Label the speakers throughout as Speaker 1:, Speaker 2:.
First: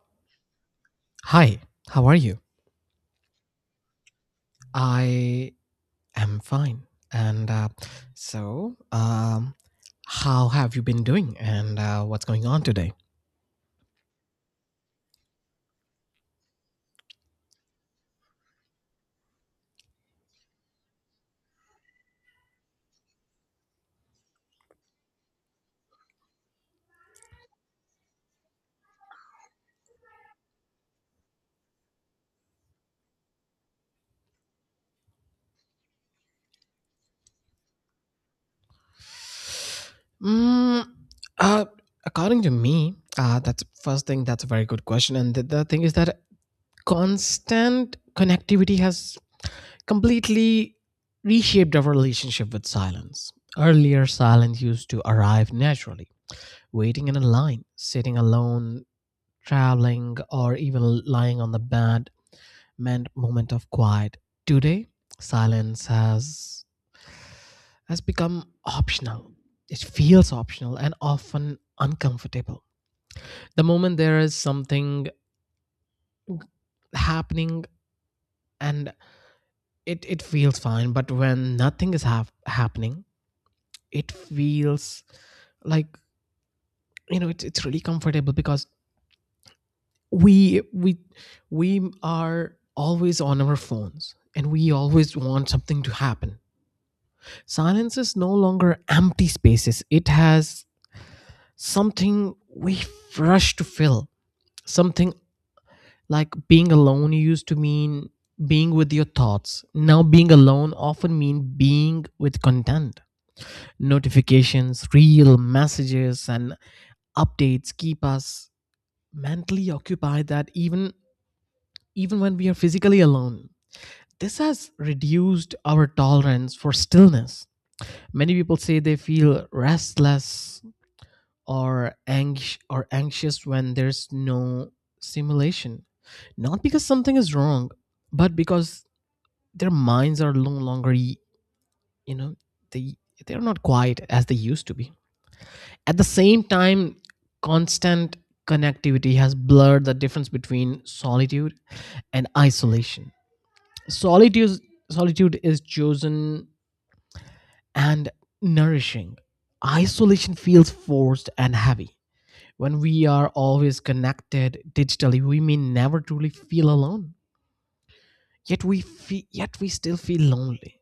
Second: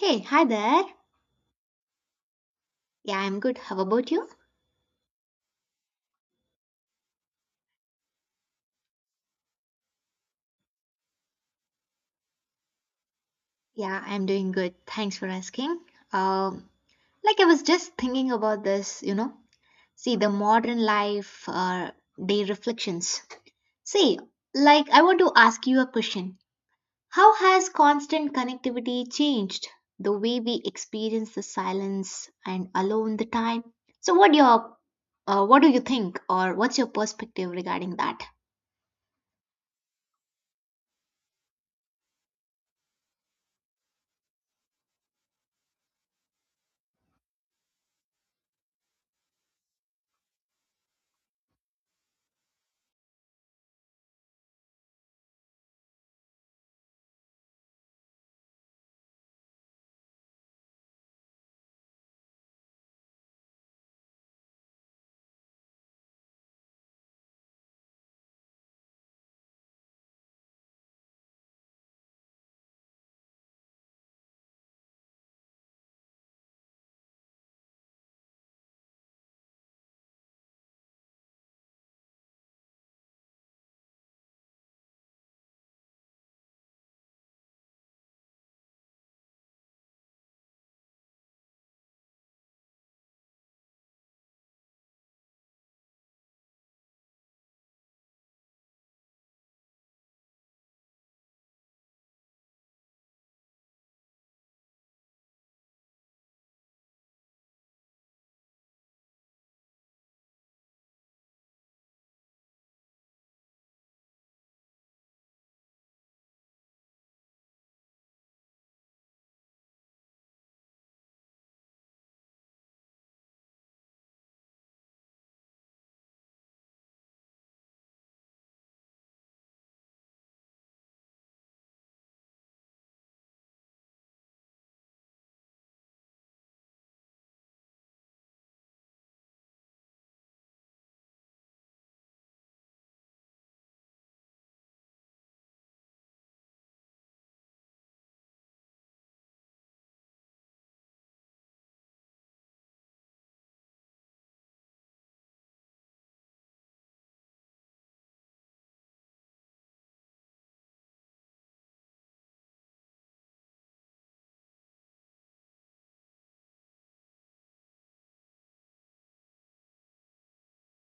Speaker 1: Hey, hi there.
Speaker 2: Hi, how are you?
Speaker 1: Yeah, I'm good. How about you?
Speaker 2: I am fine. And uh, so, um, how have you been doing, and what's going on today?
Speaker 1: Yeah, I'm doing good. Thanks for asking. Um, like I was just thinking about this. See, the modern life day reflections. See, like I want to ask you a question. How has constant connectivity changed the way we experience the silence and alone the time? So, what do you think, or what's your perspective regarding that?
Speaker 2: Mm, uh, According to me, that's first thing, that's a very good question. And the thing is that constant connectivity has completely reshaped our relationship with silence. Earlier, silence used to arrive naturally: waiting in a line, sitting alone traveling, or even lying on the bed meant moment of quiet. Today, silence has become optional. It feels optional and often uncomfortable. The moment there is something happening, and it feels fine, but when nothing is happening, it feels like, you know, it's really comfortable because we we we are always on our phones and we always want something to happen. Silence is no longer empty spaces, it has something we rush to fill, something like being alone used to mean being with your thoughts. Now being alone often mean being with content, notifications, real messages, and updates keep us mentally occupied, that even when we are physically alone. This has reduced our tolerance for stillness. Many people say they feel restless or anxious when there's no stimulation, not because something is wrong, but because their minds are no longer, you know, they they're not quiet as they used to be. At the same time, constant connectivity has blurred the difference between solitude and isolation. Solitude solitude is chosen and nourishing. Isolation feels forced and heavy. When we are always connected digitally, we may never truly feel alone. Yet we still feel lonely.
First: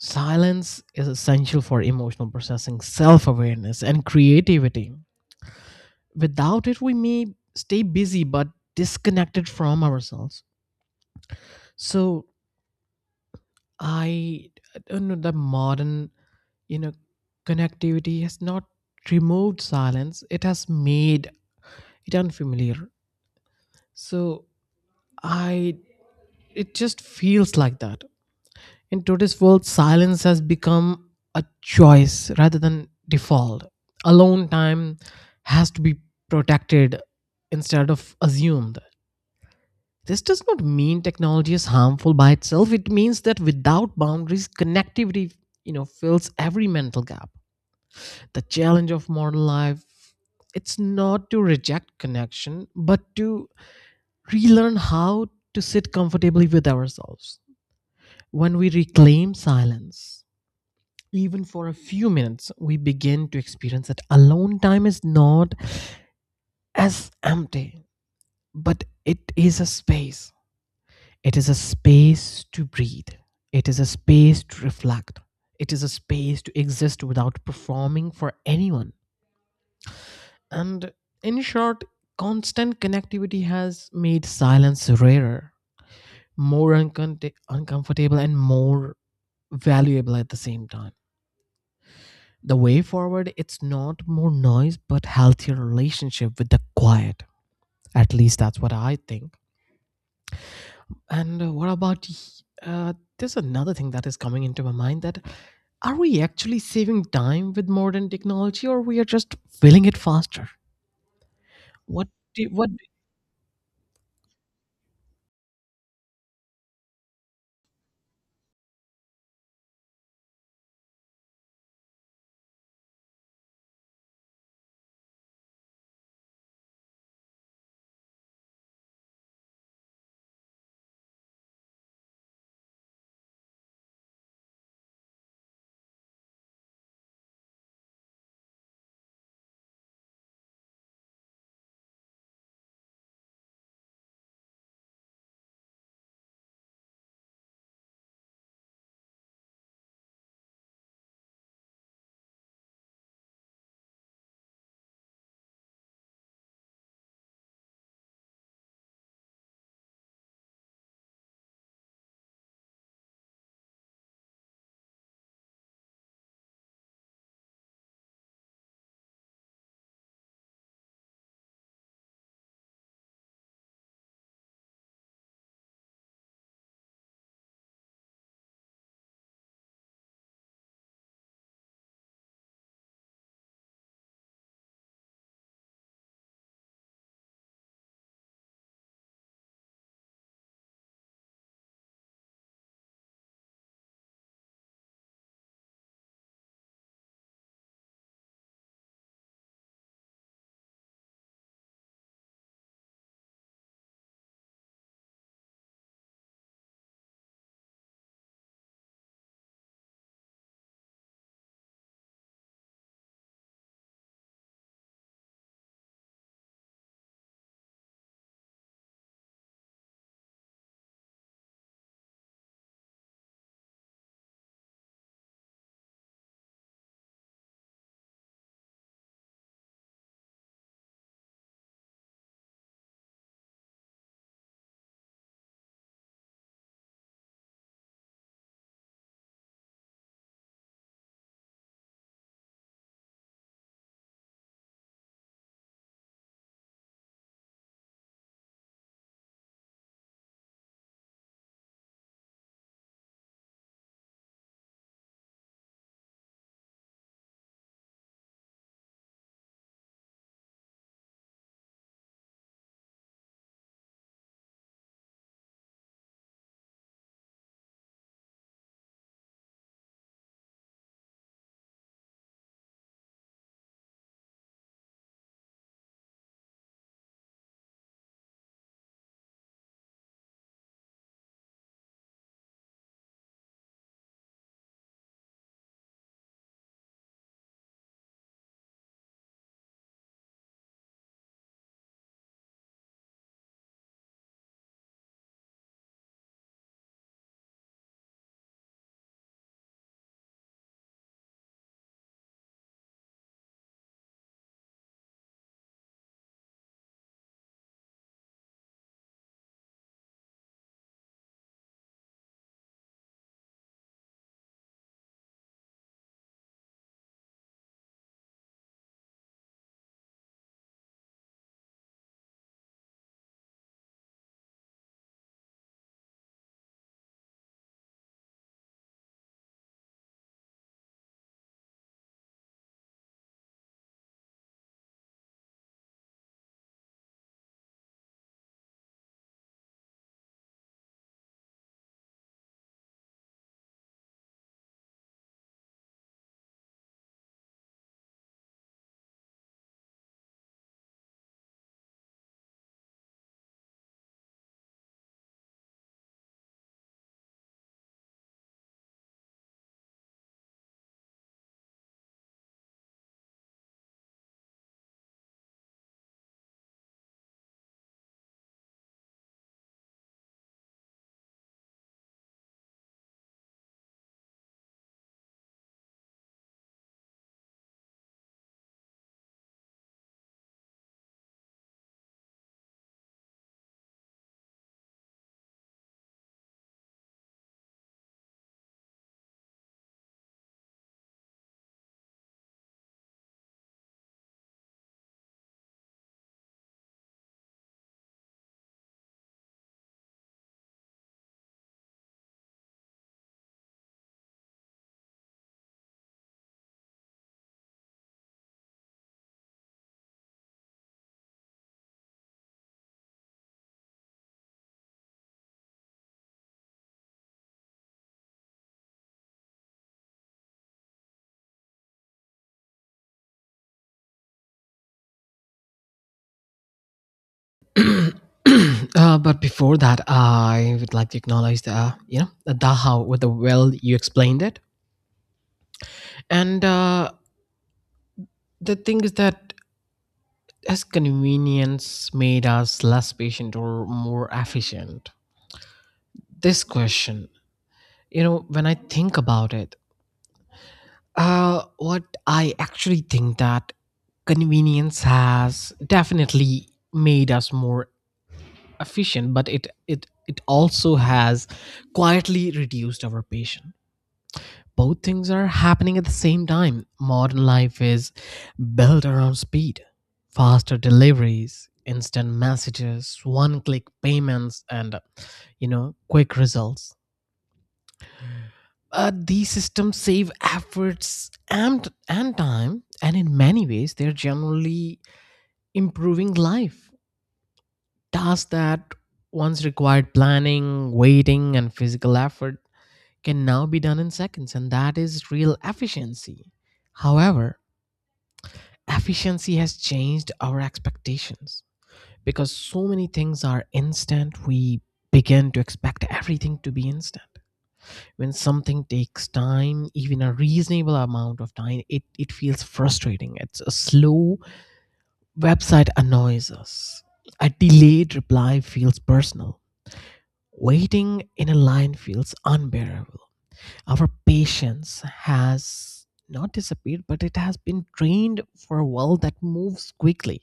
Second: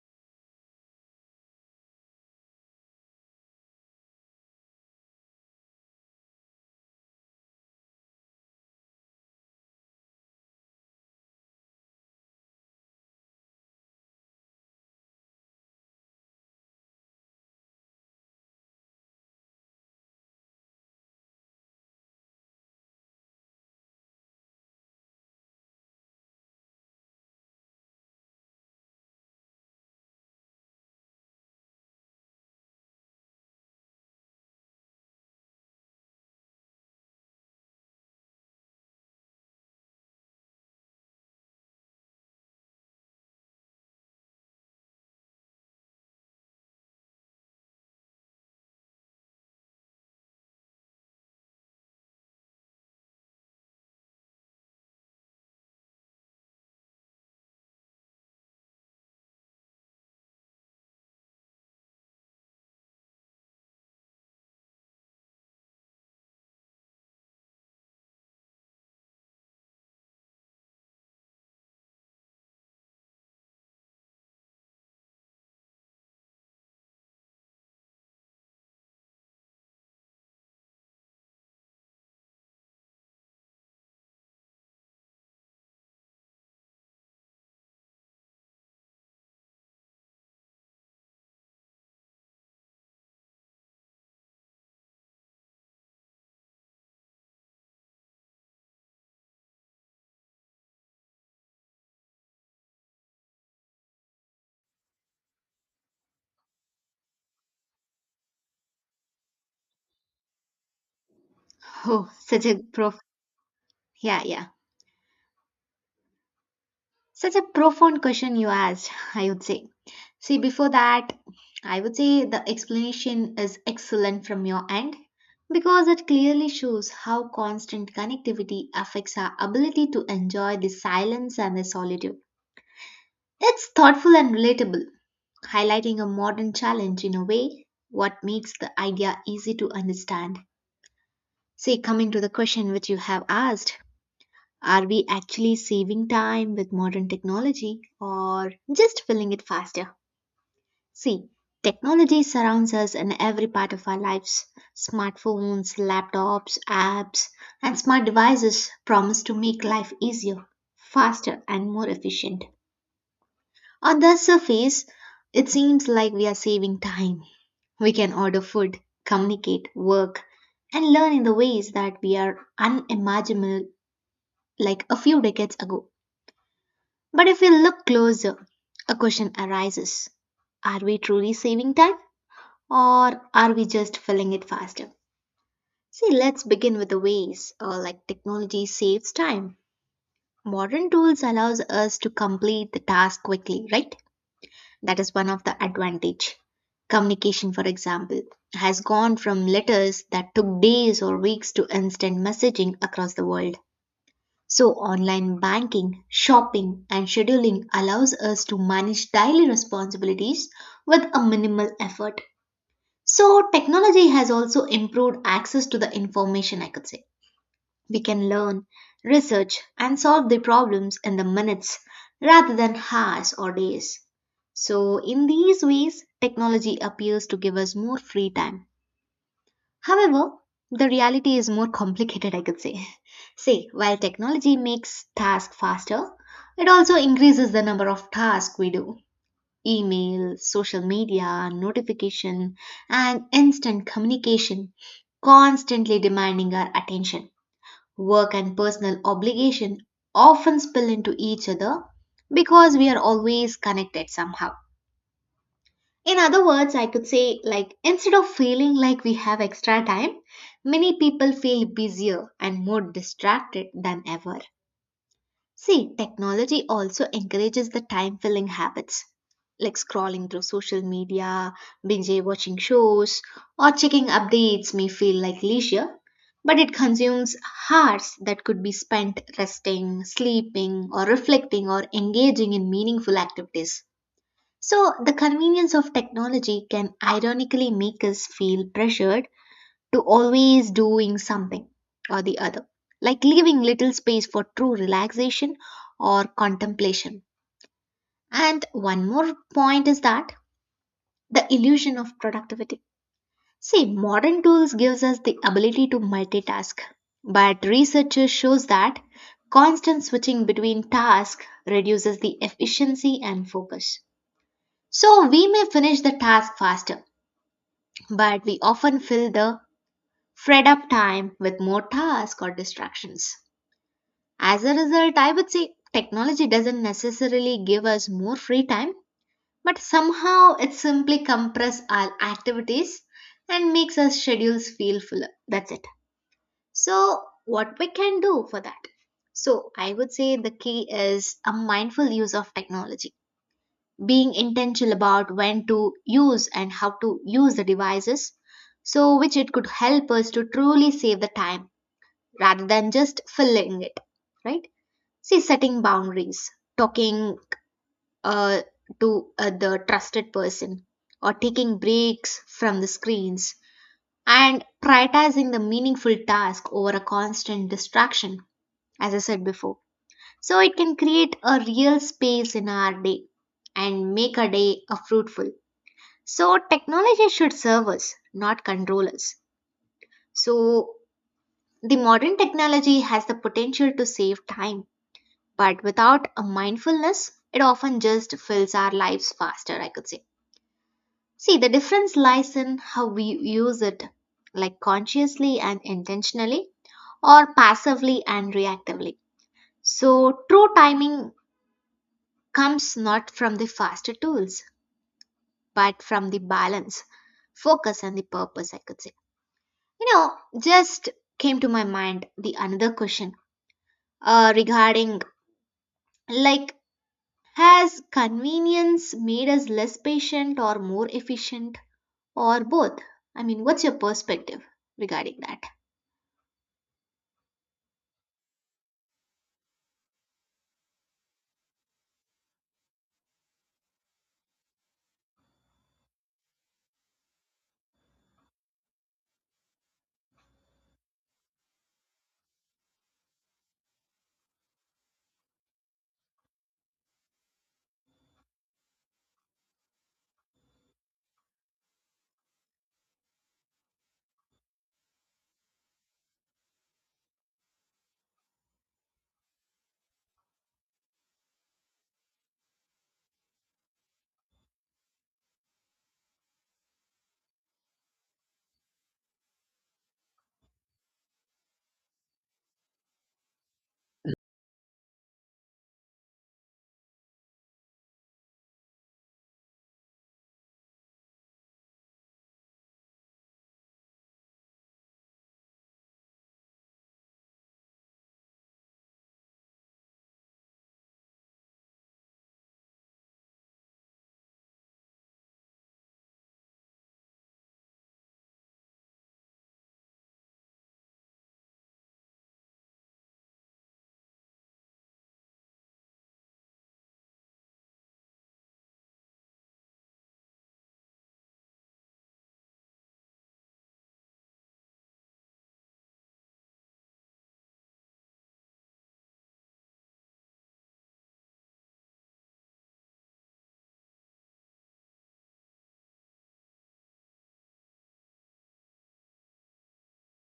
Speaker 2: Silence is essential for emotional processing, self-awareness, and creativity. Without it, we may stay busy but disconnected from ourselves. So I don't know, the modern, you know, connectivity has not removed silence. It has made it unfamiliar. So I it just feels like that. In today's world, silence has become a choice rather than default. Alone time has to be protected instead of assumed. This does not mean technology is harmful by itself. It means that without boundaries, connectivity, you know, fills every mental gap. The challenge of modern life, it's not to reject connection, but to relearn how to sit comfortably with ourselves. When we reclaim silence, even for a few minutes, we begin to experience that alone time is not as empty, but it is a space. It is a space to breathe. It is a space to reflect. It is a space to exist without performing for anyone. And in short, constant connectivity has made silence rarer, more uncomfortable, and more valuable at the same time. The way forward, it's not more noise, but healthier relationship with the quiet. At least that's what I think. And what about? Y- There's another thing that is coming into my mind, that are we actually saving time with modern technology, or we are just filling it faster? What?
Speaker 1: Oh, such
Speaker 2: Do,
Speaker 1: a
Speaker 2: what?
Speaker 1: prof. Yeah, yeah. Such a profound question you asked, I would say. See, before that, I would say the explanation is excellent from your end because it clearly shows how constant connectivity affects our ability to enjoy the silence and the solitude. It's thoughtful and relatable, highlighting a modern challenge in a way what makes the idea easy to understand. See, coming to the question which you have asked, are we actually saving time with modern technology or just filling it faster? See, technology surrounds us in every part of our lives. Smartphones, laptops, apps, and smart devices promise to make life easier, faster, and more efficient. On the surface, it seems like we are saving time. We can order food, communicate, work, and learn in the ways that we are unimaginable like a few decades ago. But if we look closer, a question arises. Are we truly saving time or are we just filling it faster? See, let's begin with the ways like technology saves time. Modern tools allows us to complete the task quickly, right? That is one of the advantage. Communication, for example, has gone from letters that took days or weeks to instant messaging across the world. So, online banking, shopping, and scheduling allows us to manage daily responsibilities with a minimal effort. So, technology has also improved access to the information, I could say. We can learn, research, and solve the problems in the minutes rather than hours or days. So, in these ways, technology appears to give us more free time. However, the reality is more complicated, I could say. Say, while technology makes tasks faster, it also increases the number of tasks we do. Email, social media, notification, and instant communication constantly demanding our attention. Work and personal obligation often spill into each other because we are always connected somehow. In other words, I could say, like, instead of feeling like we have extra time, many people feel busier and more distracted than ever. See, technology also encourages the time filling habits, like scrolling through social media, binge watching shows, or checking updates may feel like leisure, but it consumes hours that could be spent resting, sleeping, or reflecting or engaging in meaningful activities. So, the convenience of technology can ironically make us feel pressured to always doing something or the other, like leaving little space for true relaxation or contemplation. And one more point is that the illusion of productivity. See, modern tools gives us the ability to multitask, but researchers shows that constant switching between tasks reduces the efficiency and focus. So, we may finish the task faster but we often fill the freed up time with more tasks or distractions. As a result, I would say technology doesn't necessarily give us more free time, but somehow it simply compresses our activities and makes our schedules feel fuller. That's it. So, what we can do for that? So, I would say the key is a mindful use of technology, being intentional about when to use and how to use the devices so which it could help us to truly save the time rather than just filling it, right? See, setting boundaries, talking uh, to the trusted person or taking breaks from the screens and prioritizing the meaningful task over a constant distraction, as I said before. So it can create a real space in our day and make our day a fruitful. So technology should serve us, not control us. So the modern technology has the potential to save time, but without a mindfulness, it often just fills our lives faster, I could say. See, the difference lies in how we use it, like consciously and intentionally, or passively and reactively. So true timing comes not from the faster tools, but from the balance, focus, and the purpose, I could say. You know, just came to my mind the another question regarding, like, has convenience made us less patient or more efficient, or both? I mean, what's your perspective regarding that?
Speaker 2: But before that, I would like to acknowledge the, you know, the how with the well you explained it, and the thing is that, has convenience made us less patient or more efficient? This question, you know, when I think about it, what I actually think, that convenience has definitely made us more efficient, but it also has quietly reduced our patience. Both things are happening at the same time. Modern life is built around speed: faster deliveries, instant messages, one-click payments, and, you know, quick results. These systems save efforts and time, and in many ways, they're generally improving life. Tasks that once required planning, waiting, and physical effort can now be done in seconds, and that is real efficiency. However, efficiency has changed our expectations, because so many things are instant. We begin to expect everything to be instant. When something takes time, even a reasonable amount of time, it feels frustrating. It's a slow website annoys us, a delayed reply feels personal, waiting in a line feels unbearable. Our patience has not disappeared, but it has been trained for a world that moves quickly.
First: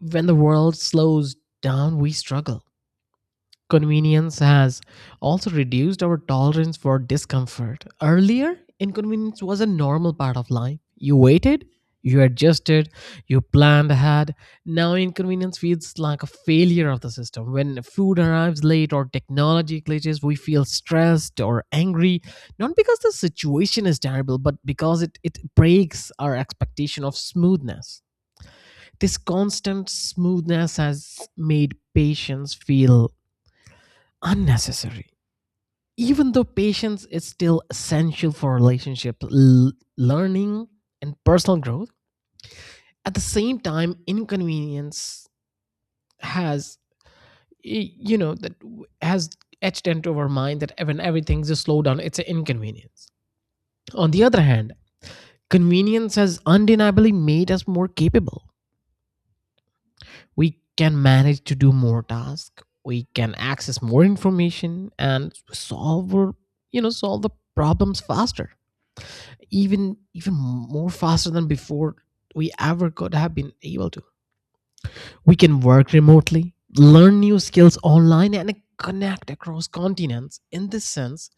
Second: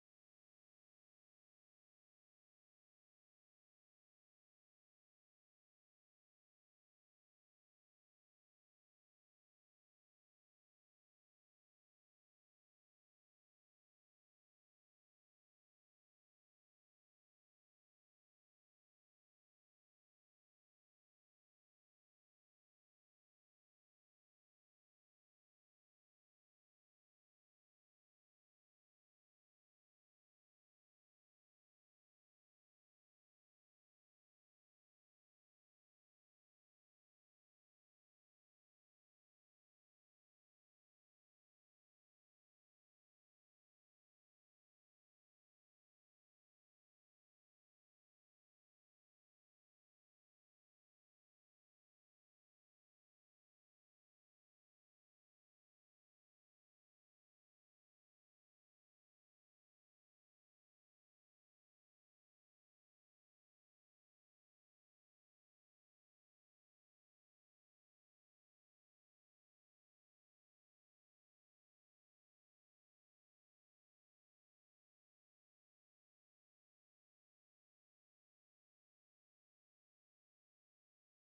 Speaker 2: When the world slows down, we struggle. Convenience has also reduced our tolerance for discomfort. Earlier, inconvenience was a normal part of life. You waited, you adjusted, you planned ahead. Now, inconvenience feels like a failure of the system. When food arrives late or technology glitches, we feel stressed or angry, not because the situation is terrible, but because it breaks our expectation of smoothness. This constant smoothness has made patients feel unnecessary, even though patience is still essential for relationship, learning, and personal growth. At the same time, inconvenience has has etched into our mind that when everything's a slowdown, it's an inconvenience. On the other hand, convenience has undeniably made us more capable. We can manage to do more tasks, we can access more information and solve our, you know, solve the problems faster, even more faster than before we ever could have been able to. We can work remotely, learn new skills online, and connect across continents. In this sense,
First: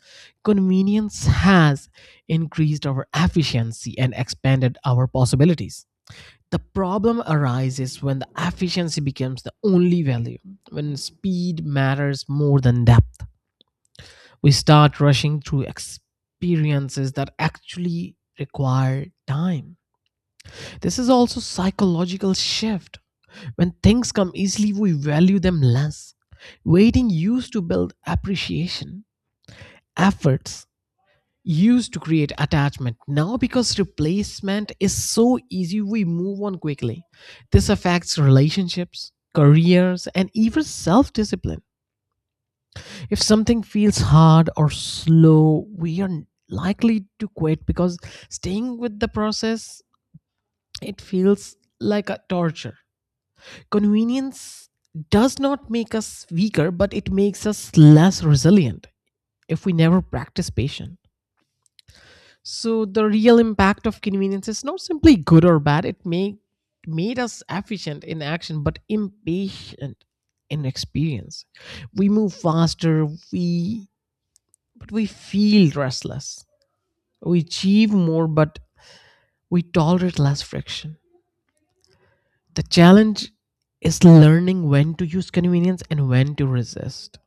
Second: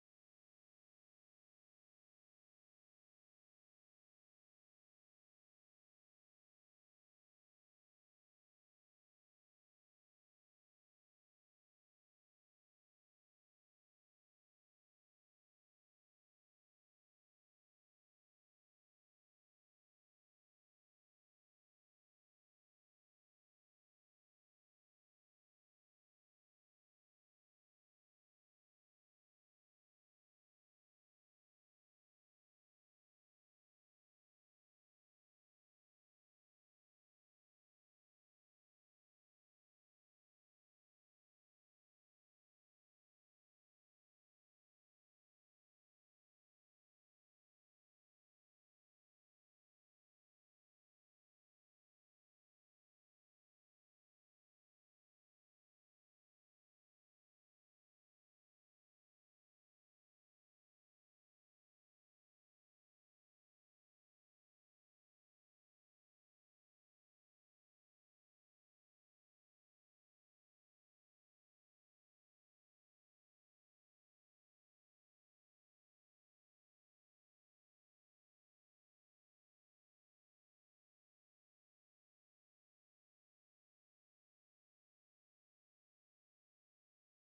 Speaker 2: convenience has increased our efficiency and expanded our possibilities. The problem arises when the efficiency becomes the only value. When speed matters more than depth, we start rushing through experiences that actually require time. This is also psychological shift. When things come easily, we value them less. Waiting used to build appreciation. Efforts used to create attachment. Now because replacement is so easy, we move on quickly. This affects relationships, careers, and even self-discipline. If something feels hard or slow, we are likely to quit because staying with the process, it feels like a torture. Convenience does not make us weaker, but it makes us less resilient if we never practice patience. So the real impact of convenience is not simply good or bad. It make made us efficient in action, but impatient in experience. We move faster, we but we feel restless. We achieve more, but we tolerate less friction. The challenge is learning when to use convenience and when to resist.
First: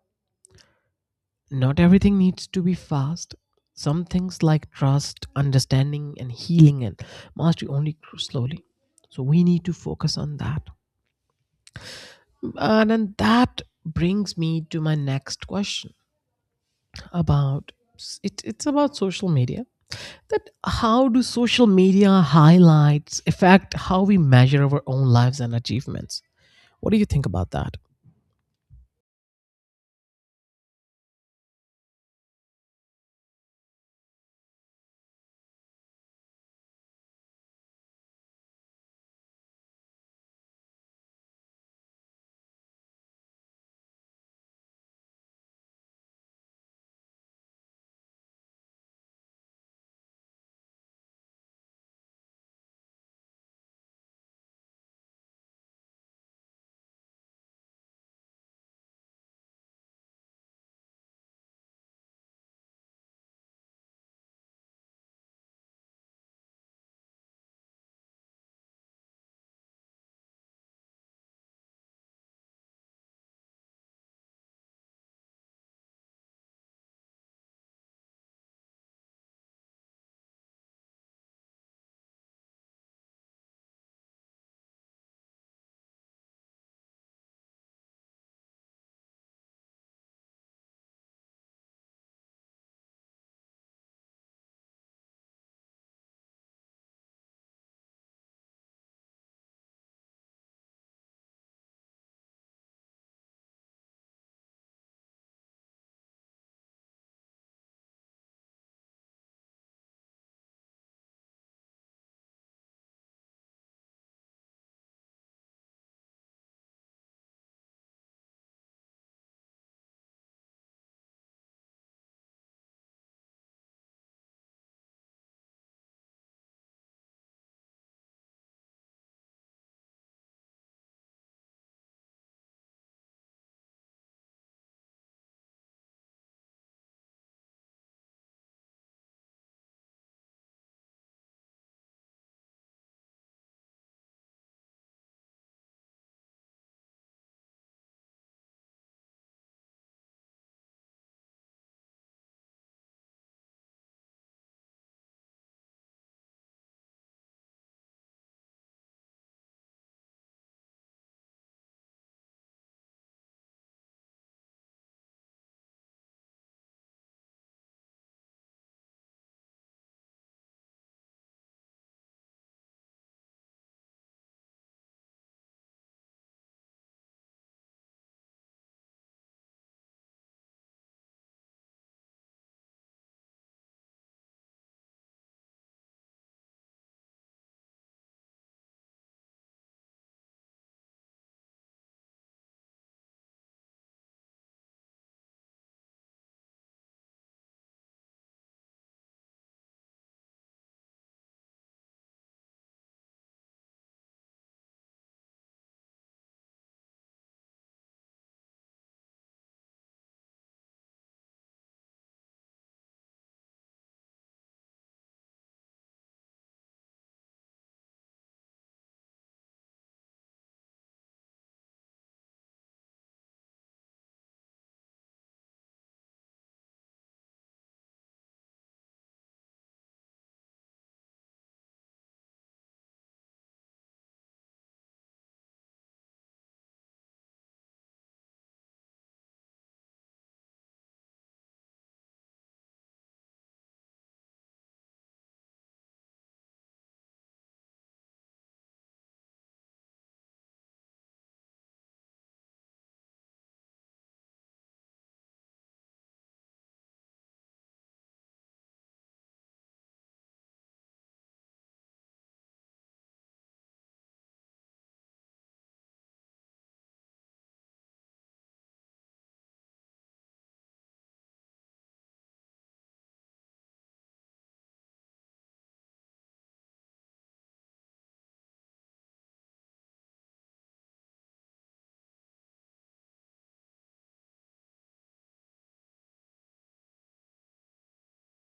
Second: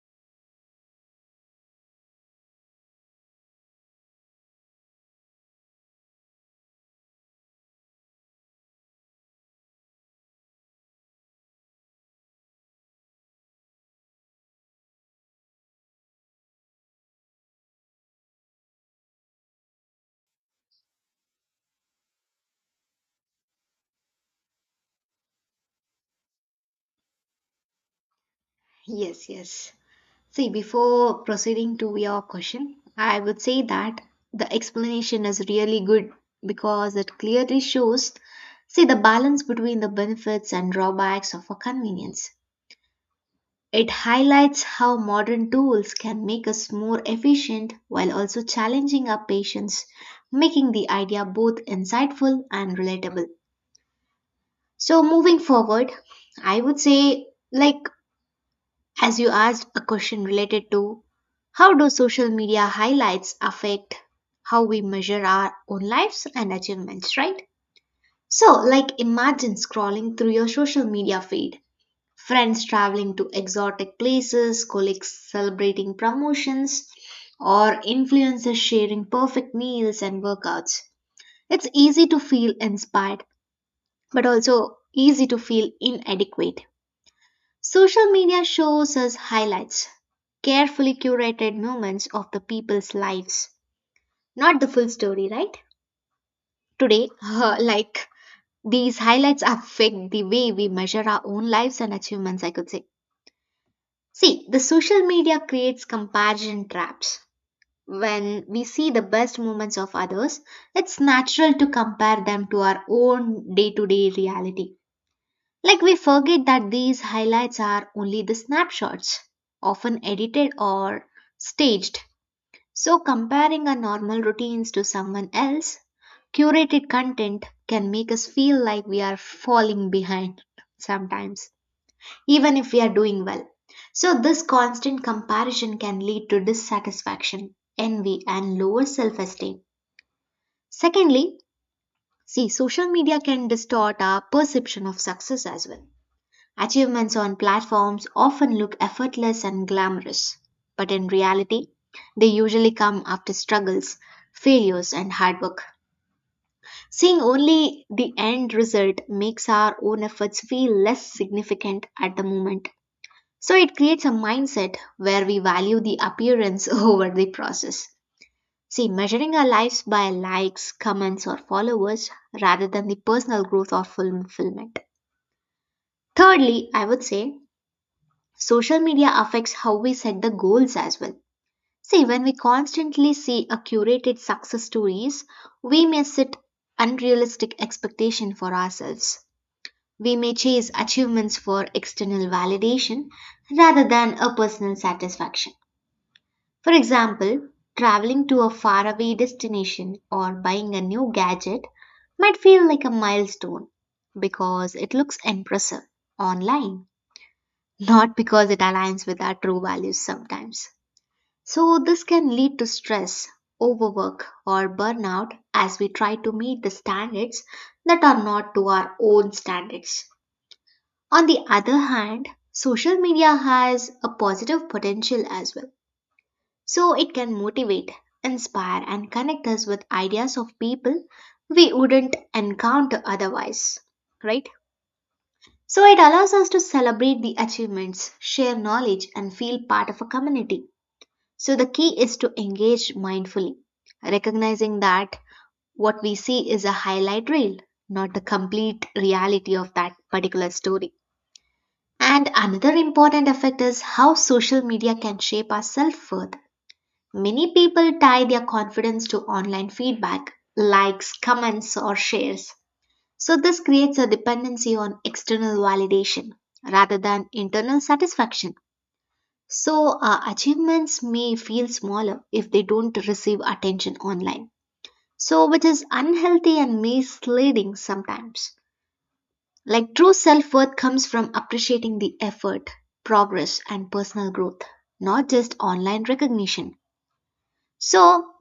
Speaker 2: Not everything needs to be fast. Some things like trust, understanding, and healing, and mastery only grow slowly. So we need to focus on that. And then that brings me to my next question about, it, it's about social media. That how do social media highlights affect how we measure our own lives and achievements? What do you think about that?
Speaker 1: Yes, yes. See, before proceeding to your question, I would say that the explanation is really good because it clearly shows, see, the balance between the benefits and drawbacks of a convenience. It highlights how modern tools can make us more efficient while also challenging our patience, making the idea both insightful and relatable. So, moving forward, I would say, like, as you asked a question related to how do social media highlights affect how we measure our own lives and achievements, right? So, like, imagine scrolling through your social media feed, friends traveling to exotic places, colleagues celebrating promotions, or influencers sharing perfect meals and workouts. It's easy to feel inspired, but also easy to feel inadequate. Social media shows us highlights, carefully curated moments of the people's lives, not the full story, right? Today, like, these highlights affect the way we measure our own lives and achievements, I could say. See, the social media creates comparison traps. When we see the best moments of others, it's natural to compare them to our own day to day reality. Like, we forget that these highlights are only the snapshots, often edited or staged. So, comparing our normal routines to someone else, curated content can make us feel like we are falling behind sometimes even if we are doing well. So, this constant comparison can lead to dissatisfaction, envy, and lower self esteem. Secondly, see, social media can distort our perception of success as well. Achievements on platforms often look effortless and glamorous, but in reality, they usually come after struggles, failures, and hard work. Seeing only the end result makes our own efforts feel less significant at the moment. So it creates a mindset where we value the appearance over the process. See, measuring our lives by likes, comments, or followers rather than the personal growth or fulfillment. Thirdly, I would say social media affects how we set the goals as well. See, when we constantly see a curated success stories, we may set unrealistic expectation for ourselves. We may chase achievements for external validation rather than a personal satisfaction. For example, traveling to a faraway destination or buying a new gadget might feel like a milestone because it looks impressive online, not because it aligns with our true values sometimes. So, this can lead to stress, overwork, or burnout as we try to meet the standards that are not to our own standards. On the other hand, social media has a positive potential as well, so it can motivate, inspire, and connect us with ideas of people we wouldn't encounter otherwise, right? So it allows us to celebrate the achievements, share knowledge, and feel part of a community. So the key is to engage mindfully, recognizing that what we see is a highlight reel, not the complete reality of that particular story. And another important effect is how social media can shape our self worth. Many people tie their confidence to online feedback, likes, comments, or shares. So, this creates a dependency on external validation rather than internal satisfaction. So, achievements may feel smaller if they don't receive attention online. So, which is unhealthy and misleading sometimes. Like, true self worth comes from appreciating the effort, progress, and personal growth, not just online recognition. So,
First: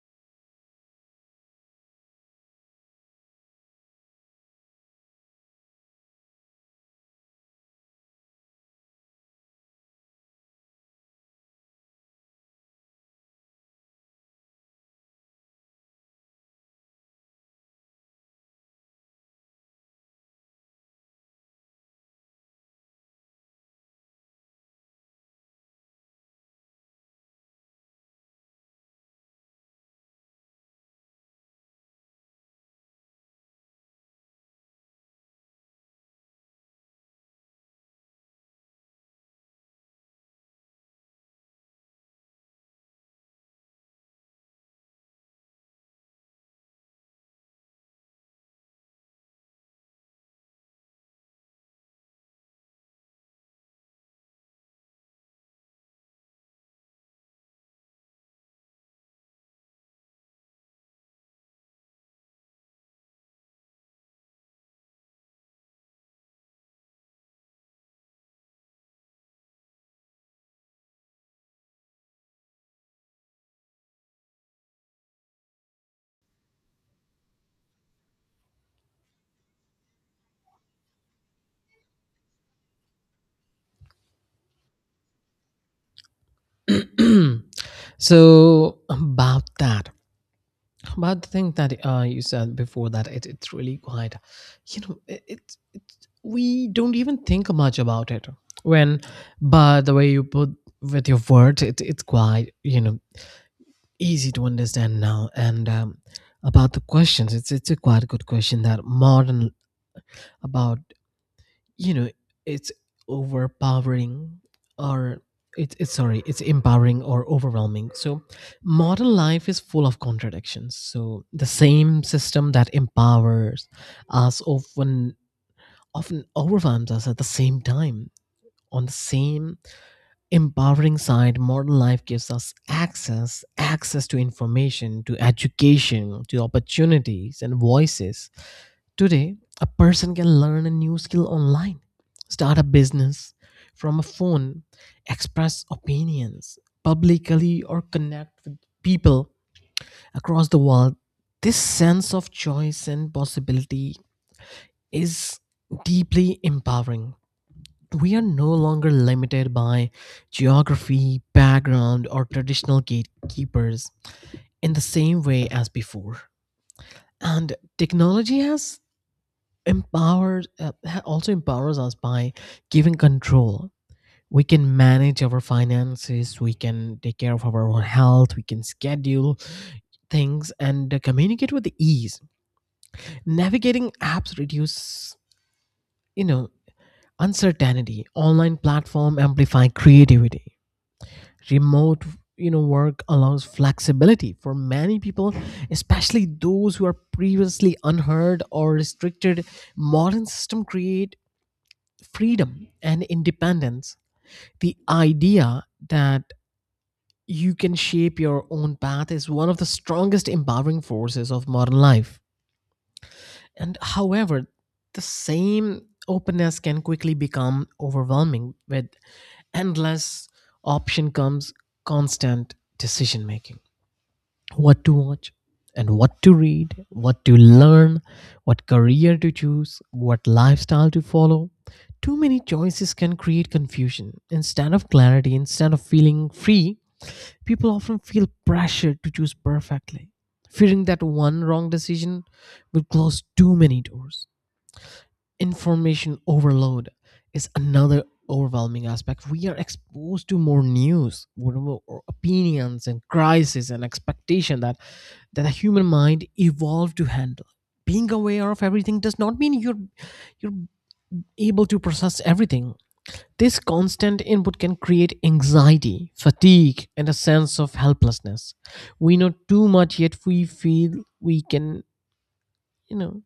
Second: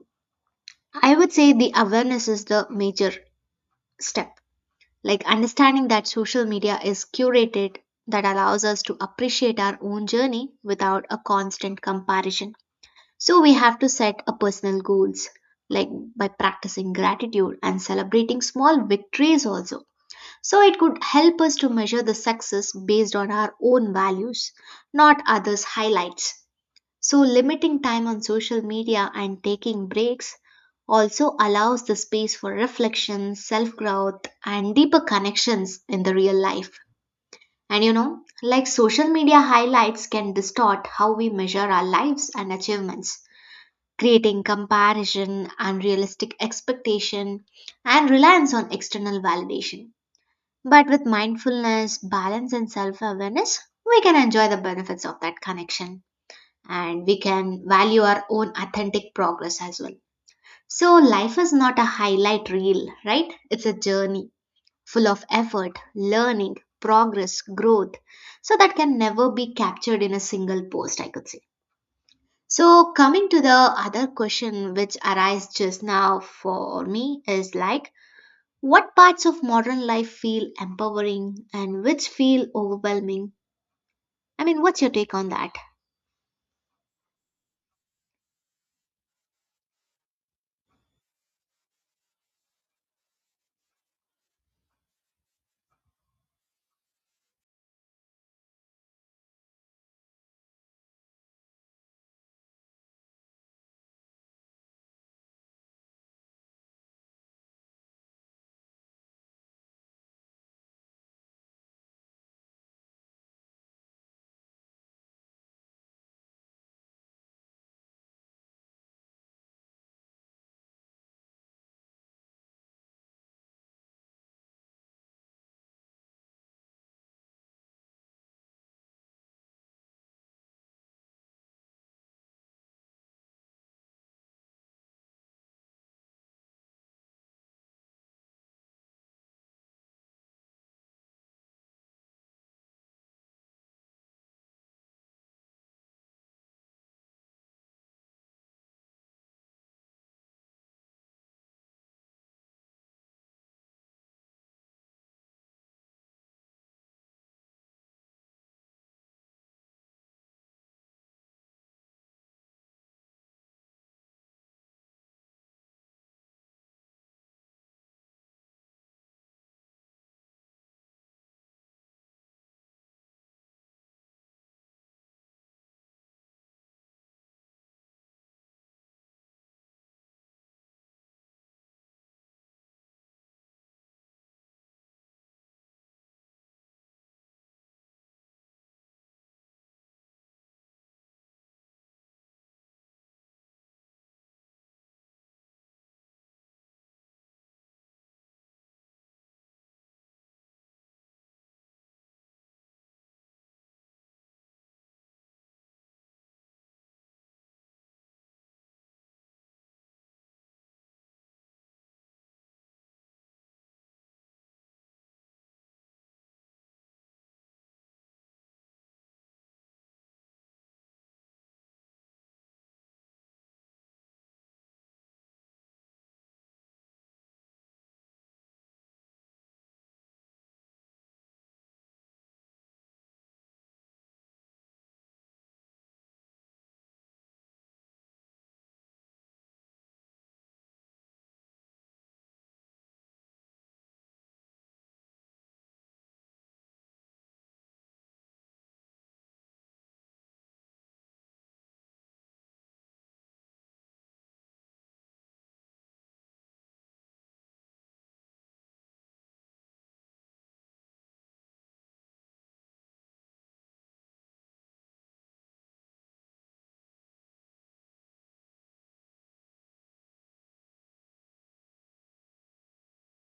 Speaker 1: I would say the awareness is the major step, like understanding that social media is curated, that allows us to appreciate our own journey without a constant comparison. So we have to set a personal goals, like by practicing gratitude and celebrating small victories also. So it could help us to measure the success based on our own values, not others' highlights. So, limiting time on social media and taking breaks also allows the space for reflection, self growth, and deeper connections in the real life. And you know, like, social media highlights can distort how we measure our lives and achievements, creating comparison, unrealistic expectation, and reliance on external validation. But with mindfulness, balance, and self awareness, we can enjoy the benefits of that connection and we can value our own authentic progress as well. So, life is not a highlight reel, right? It's a journey full of effort, learning, progress, growth. So, that can never be captured in a single post, I could say. So, coming to the other question which arise just now for me is like, what parts of modern life feel empowering and which feel overwhelming? I mean, what's your take on that?
Speaker 2: So about that, but the thing that, you said before, that it's really quite, you know, it we don't even think much about it when, but the way you put with your words, it, it's quite, you know, easy to understand now. And about the questions, it's a quite good question, that modern about, you know, it's overpowering or it's sorry, it's empowering or overwhelming. So modern life is full of contradictions. So the same system that empowers us often overwhelms us at the same time. On the same empowering side, modern life gives us access to information, to education, to opportunities, and voices. Today, a person can learn a new skill online, start a business from a phone, express opinions publicly, or connect with people across the world. This sense of choice and possibility is deeply empowering. We are no longer limited by geography, background, or traditional gatekeepers in the same way as before. And technology has empowered, also empowers us by giving control. We can manage our finances, we can take care of our own health, we can schedule things, and communicate with ease. Navigating apps reduce, you know, uncertainty. Online platform amplify creativity, remote, you know, work allows flexibility for many people, especially those who are previously unheard or restricted. Modern system create freedom and independence. The idea that you can shape your own path is one of the strongest empowering forces of modern life. And however, the same openness can quickly become overwhelming. With endless option comes constant decision making: what to watch, and what to read, what to learn, what career to choose, what lifestyle to follow. Too many choices can create confusion. Instead of clarity, instead of feeling free, people often feel pressured to choose perfectly, fearing that one wrong decision will close too many doors. Information overload is another overwhelming aspect. We are exposed to more news, whatever, or opinions, and crises, and expectation that the human mind evolved to handle. Being aware of everything does not mean you're able to process everything. This constant input can create anxiety, fatigue, and a sense of helplessness. We know too much, yet we feel we can, you know,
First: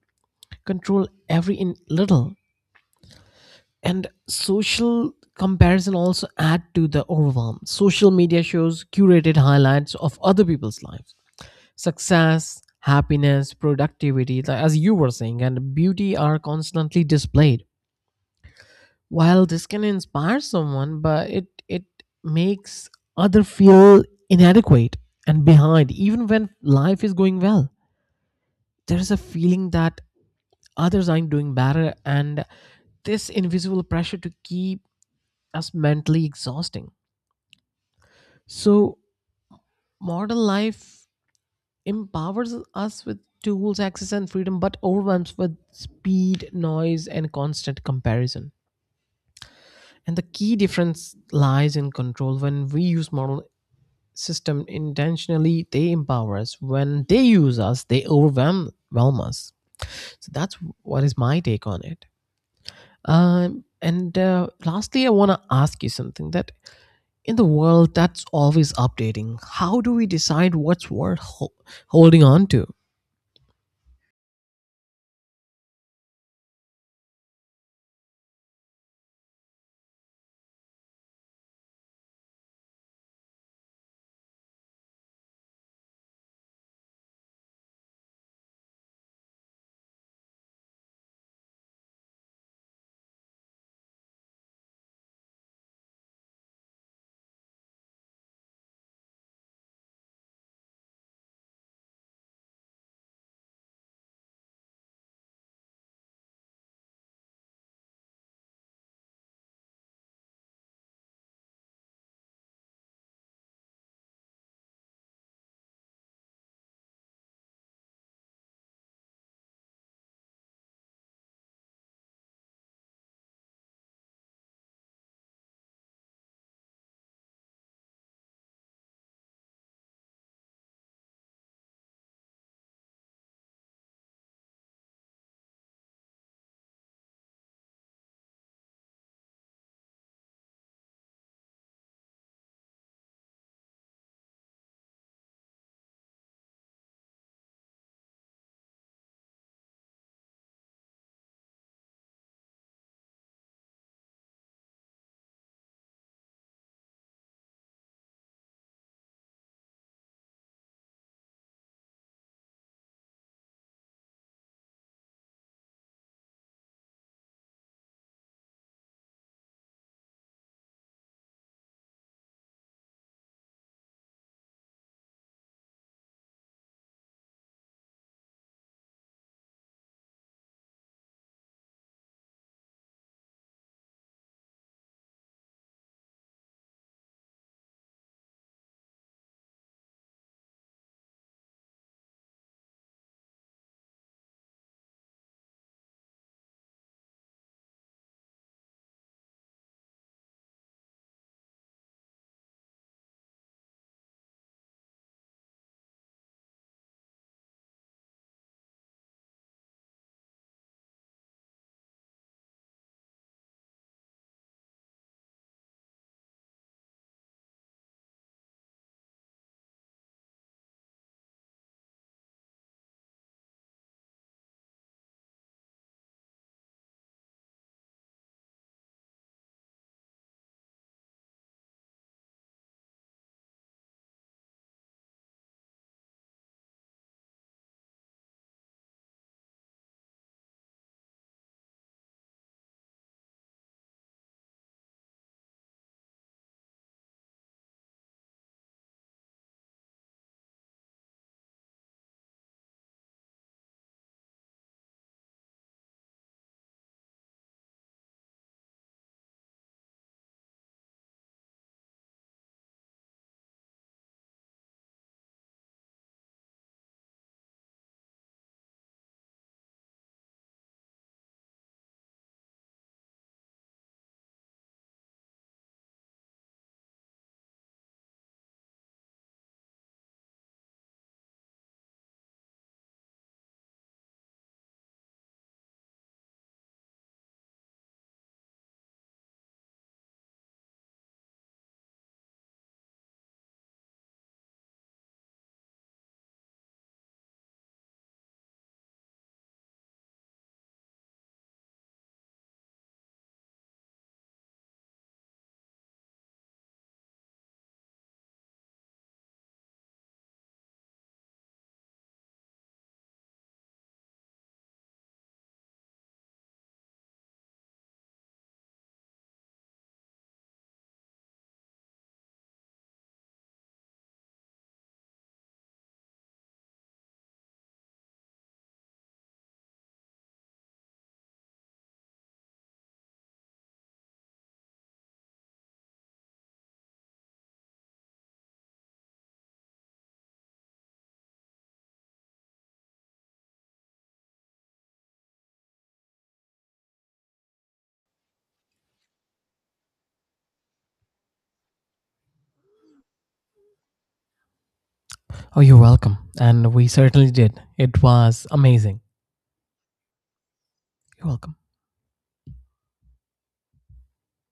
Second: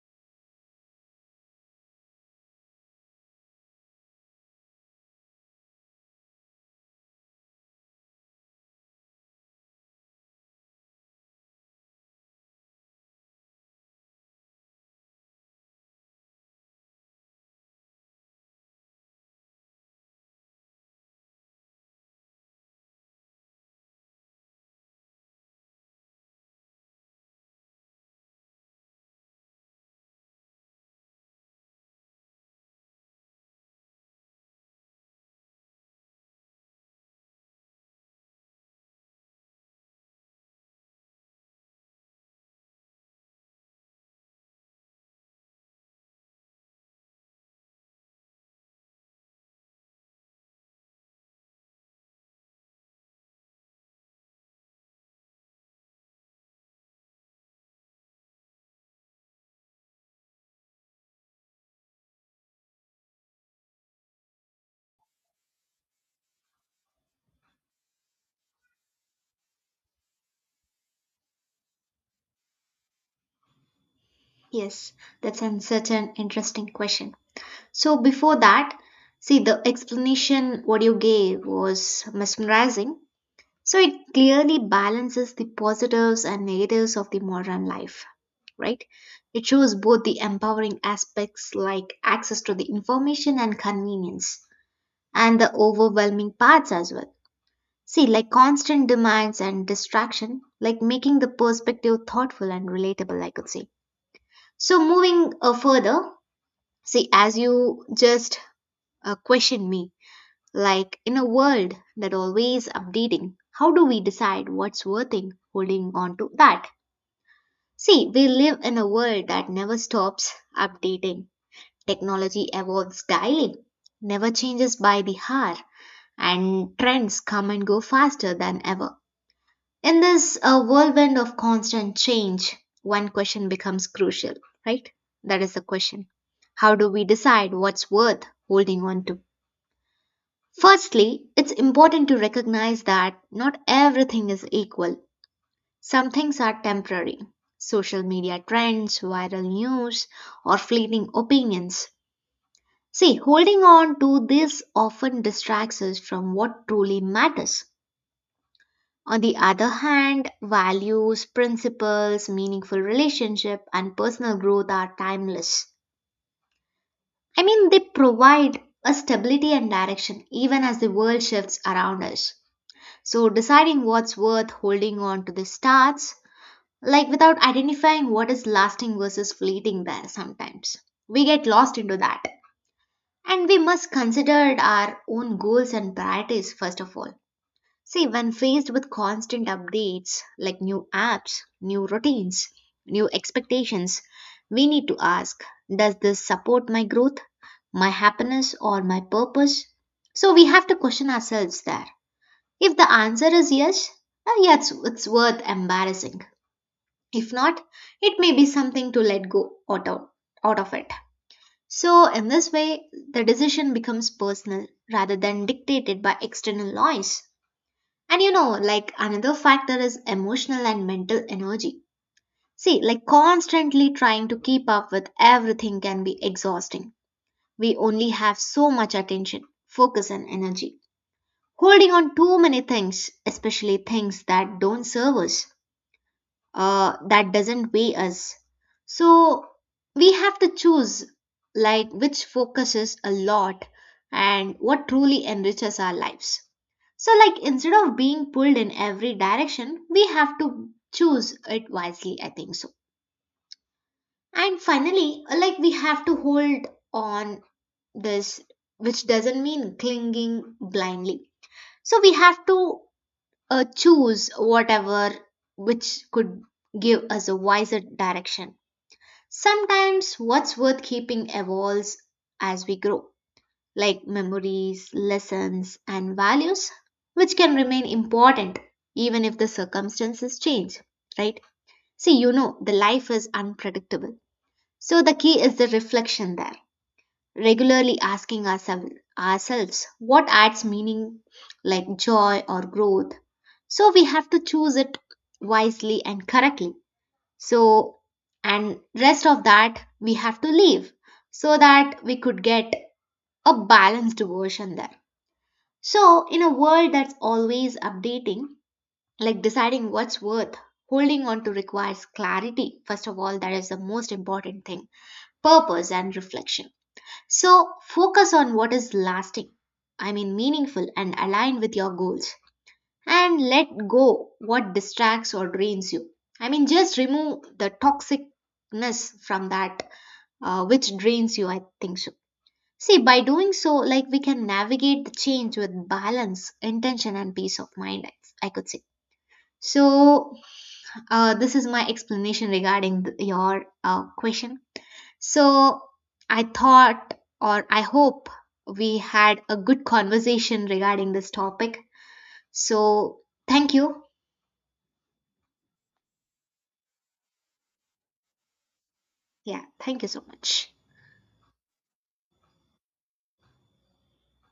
Speaker 2: control every in little. And social comparison also add to the overwhelm. Social media shows curated highlights of other people's lives. Success, happiness, productivity, like as you were saying, and beauty are constantly displayed. While this can inspire someone, but it makes other feel inadequate and behind even when life is going well. There's a feeling that others aren't doing better, and this invisible pressure to keep us mentally exhausting. So modern life empowers us with tools, access, and freedom, but overwhelms with speed, noise, and constant comparison. And the key difference lies in control. When we use modern system intentionally, they empower us. When they use us, they overwhelm us. So that's what is my take on it. And Lastly, I want to ask you something, that in the world that's always updating, how do we decide what's worth holding on to?
Speaker 1: Yes, such an interesting question. So before that, see, the explanation what you gave was mesmerizing. So it clearly balances the positives and negatives of the modern life, right? It shows both the empowering aspects like access to the information and convenience and the overwhelming parts as well. See, like constant demands and distraction, like making the perspective thoughtful and relatable, I could say. So moving further, see, as you just questioned me, like in a world that always updating, how do we decide what's worth in holding on to that? See, we live in a world that never stops updating. Technology evolves daily, never changes by the hour, and trends come and go faster than ever. In this whirlwind of constant change, one question becomes crucial, right? That is the question. How do we decide what's worth holding on to? Firstly, it's important to recognize that not everything is equal. Some things are temporary, social media trends, viral news, or fleeting opinions. See, holding on to this often distracts us from what truly matters. On the other hand, values, principles, meaningful relationship, and personal growth are timeless. I mean, they provide a stability and direction even as the world shifts around us. So deciding what's worth holding on to this starts like without identifying what is lasting versus fleeting there sometimes. We get lost into that. And we must consider our own goals and priorities first of all. See, when faced with constant updates like new apps, new routines, new expectations, we need to ask, does this support my growth, my happiness, or my purpose? So we have to question ourselves there. If the answer is yes, yes, it's worth embarrassing. If not, it may be something to let go out of it. So, in this way, the decision becomes personal rather than dictated by external noise. And you know, like another factor is emotional and mental energy. See, like constantly trying to keep up with everything can be exhausting. We only have so much attention, focus, and energy. Holding on too many things, especially things that don't serve us, that doesn't weigh us. So we have to choose like which focuses a lot and what truly enriches our lives. So like instead of being pulled in every direction, we have to choose it wisely, I think so. And finally, like we have to hold on this, which doesn't mean clinging blindly. So we have to choose whatever which could give us a wiser direction. Sometimes what's worth keeping evolves as we grow, like memories, lessons, and values, which can remain important even if the circumstances change, right? See, you know, the life is unpredictable. So the key is the reflection there, regularly asking ourselves what adds meaning like joy or growth. So we have to choose it wisely and correctly. So, and rest of that we have to leave so that we could get a balanced version there. So, in a world that's always updating, like deciding what's worth holding on to requires clarity. First of all, that is the most important thing, purpose and reflection. So, focus on what is lasting, I mean, meaningful and aligned with your goals, and let go what distracts or drains you. I mean, just remove the toxicness from that which drains you, I think so. See, by doing so, like we can navigate the change with balance, intention, and peace of mind, I could say. So, this is my explanation regarding your question. So, I thought or I hope we had a good conversation regarding this topic. So, thank you.
Speaker 2: Oh, you're welcome. And we certainly did. It was amazing.
Speaker 1: Yeah, thank you so much.
Speaker 2: You're welcome.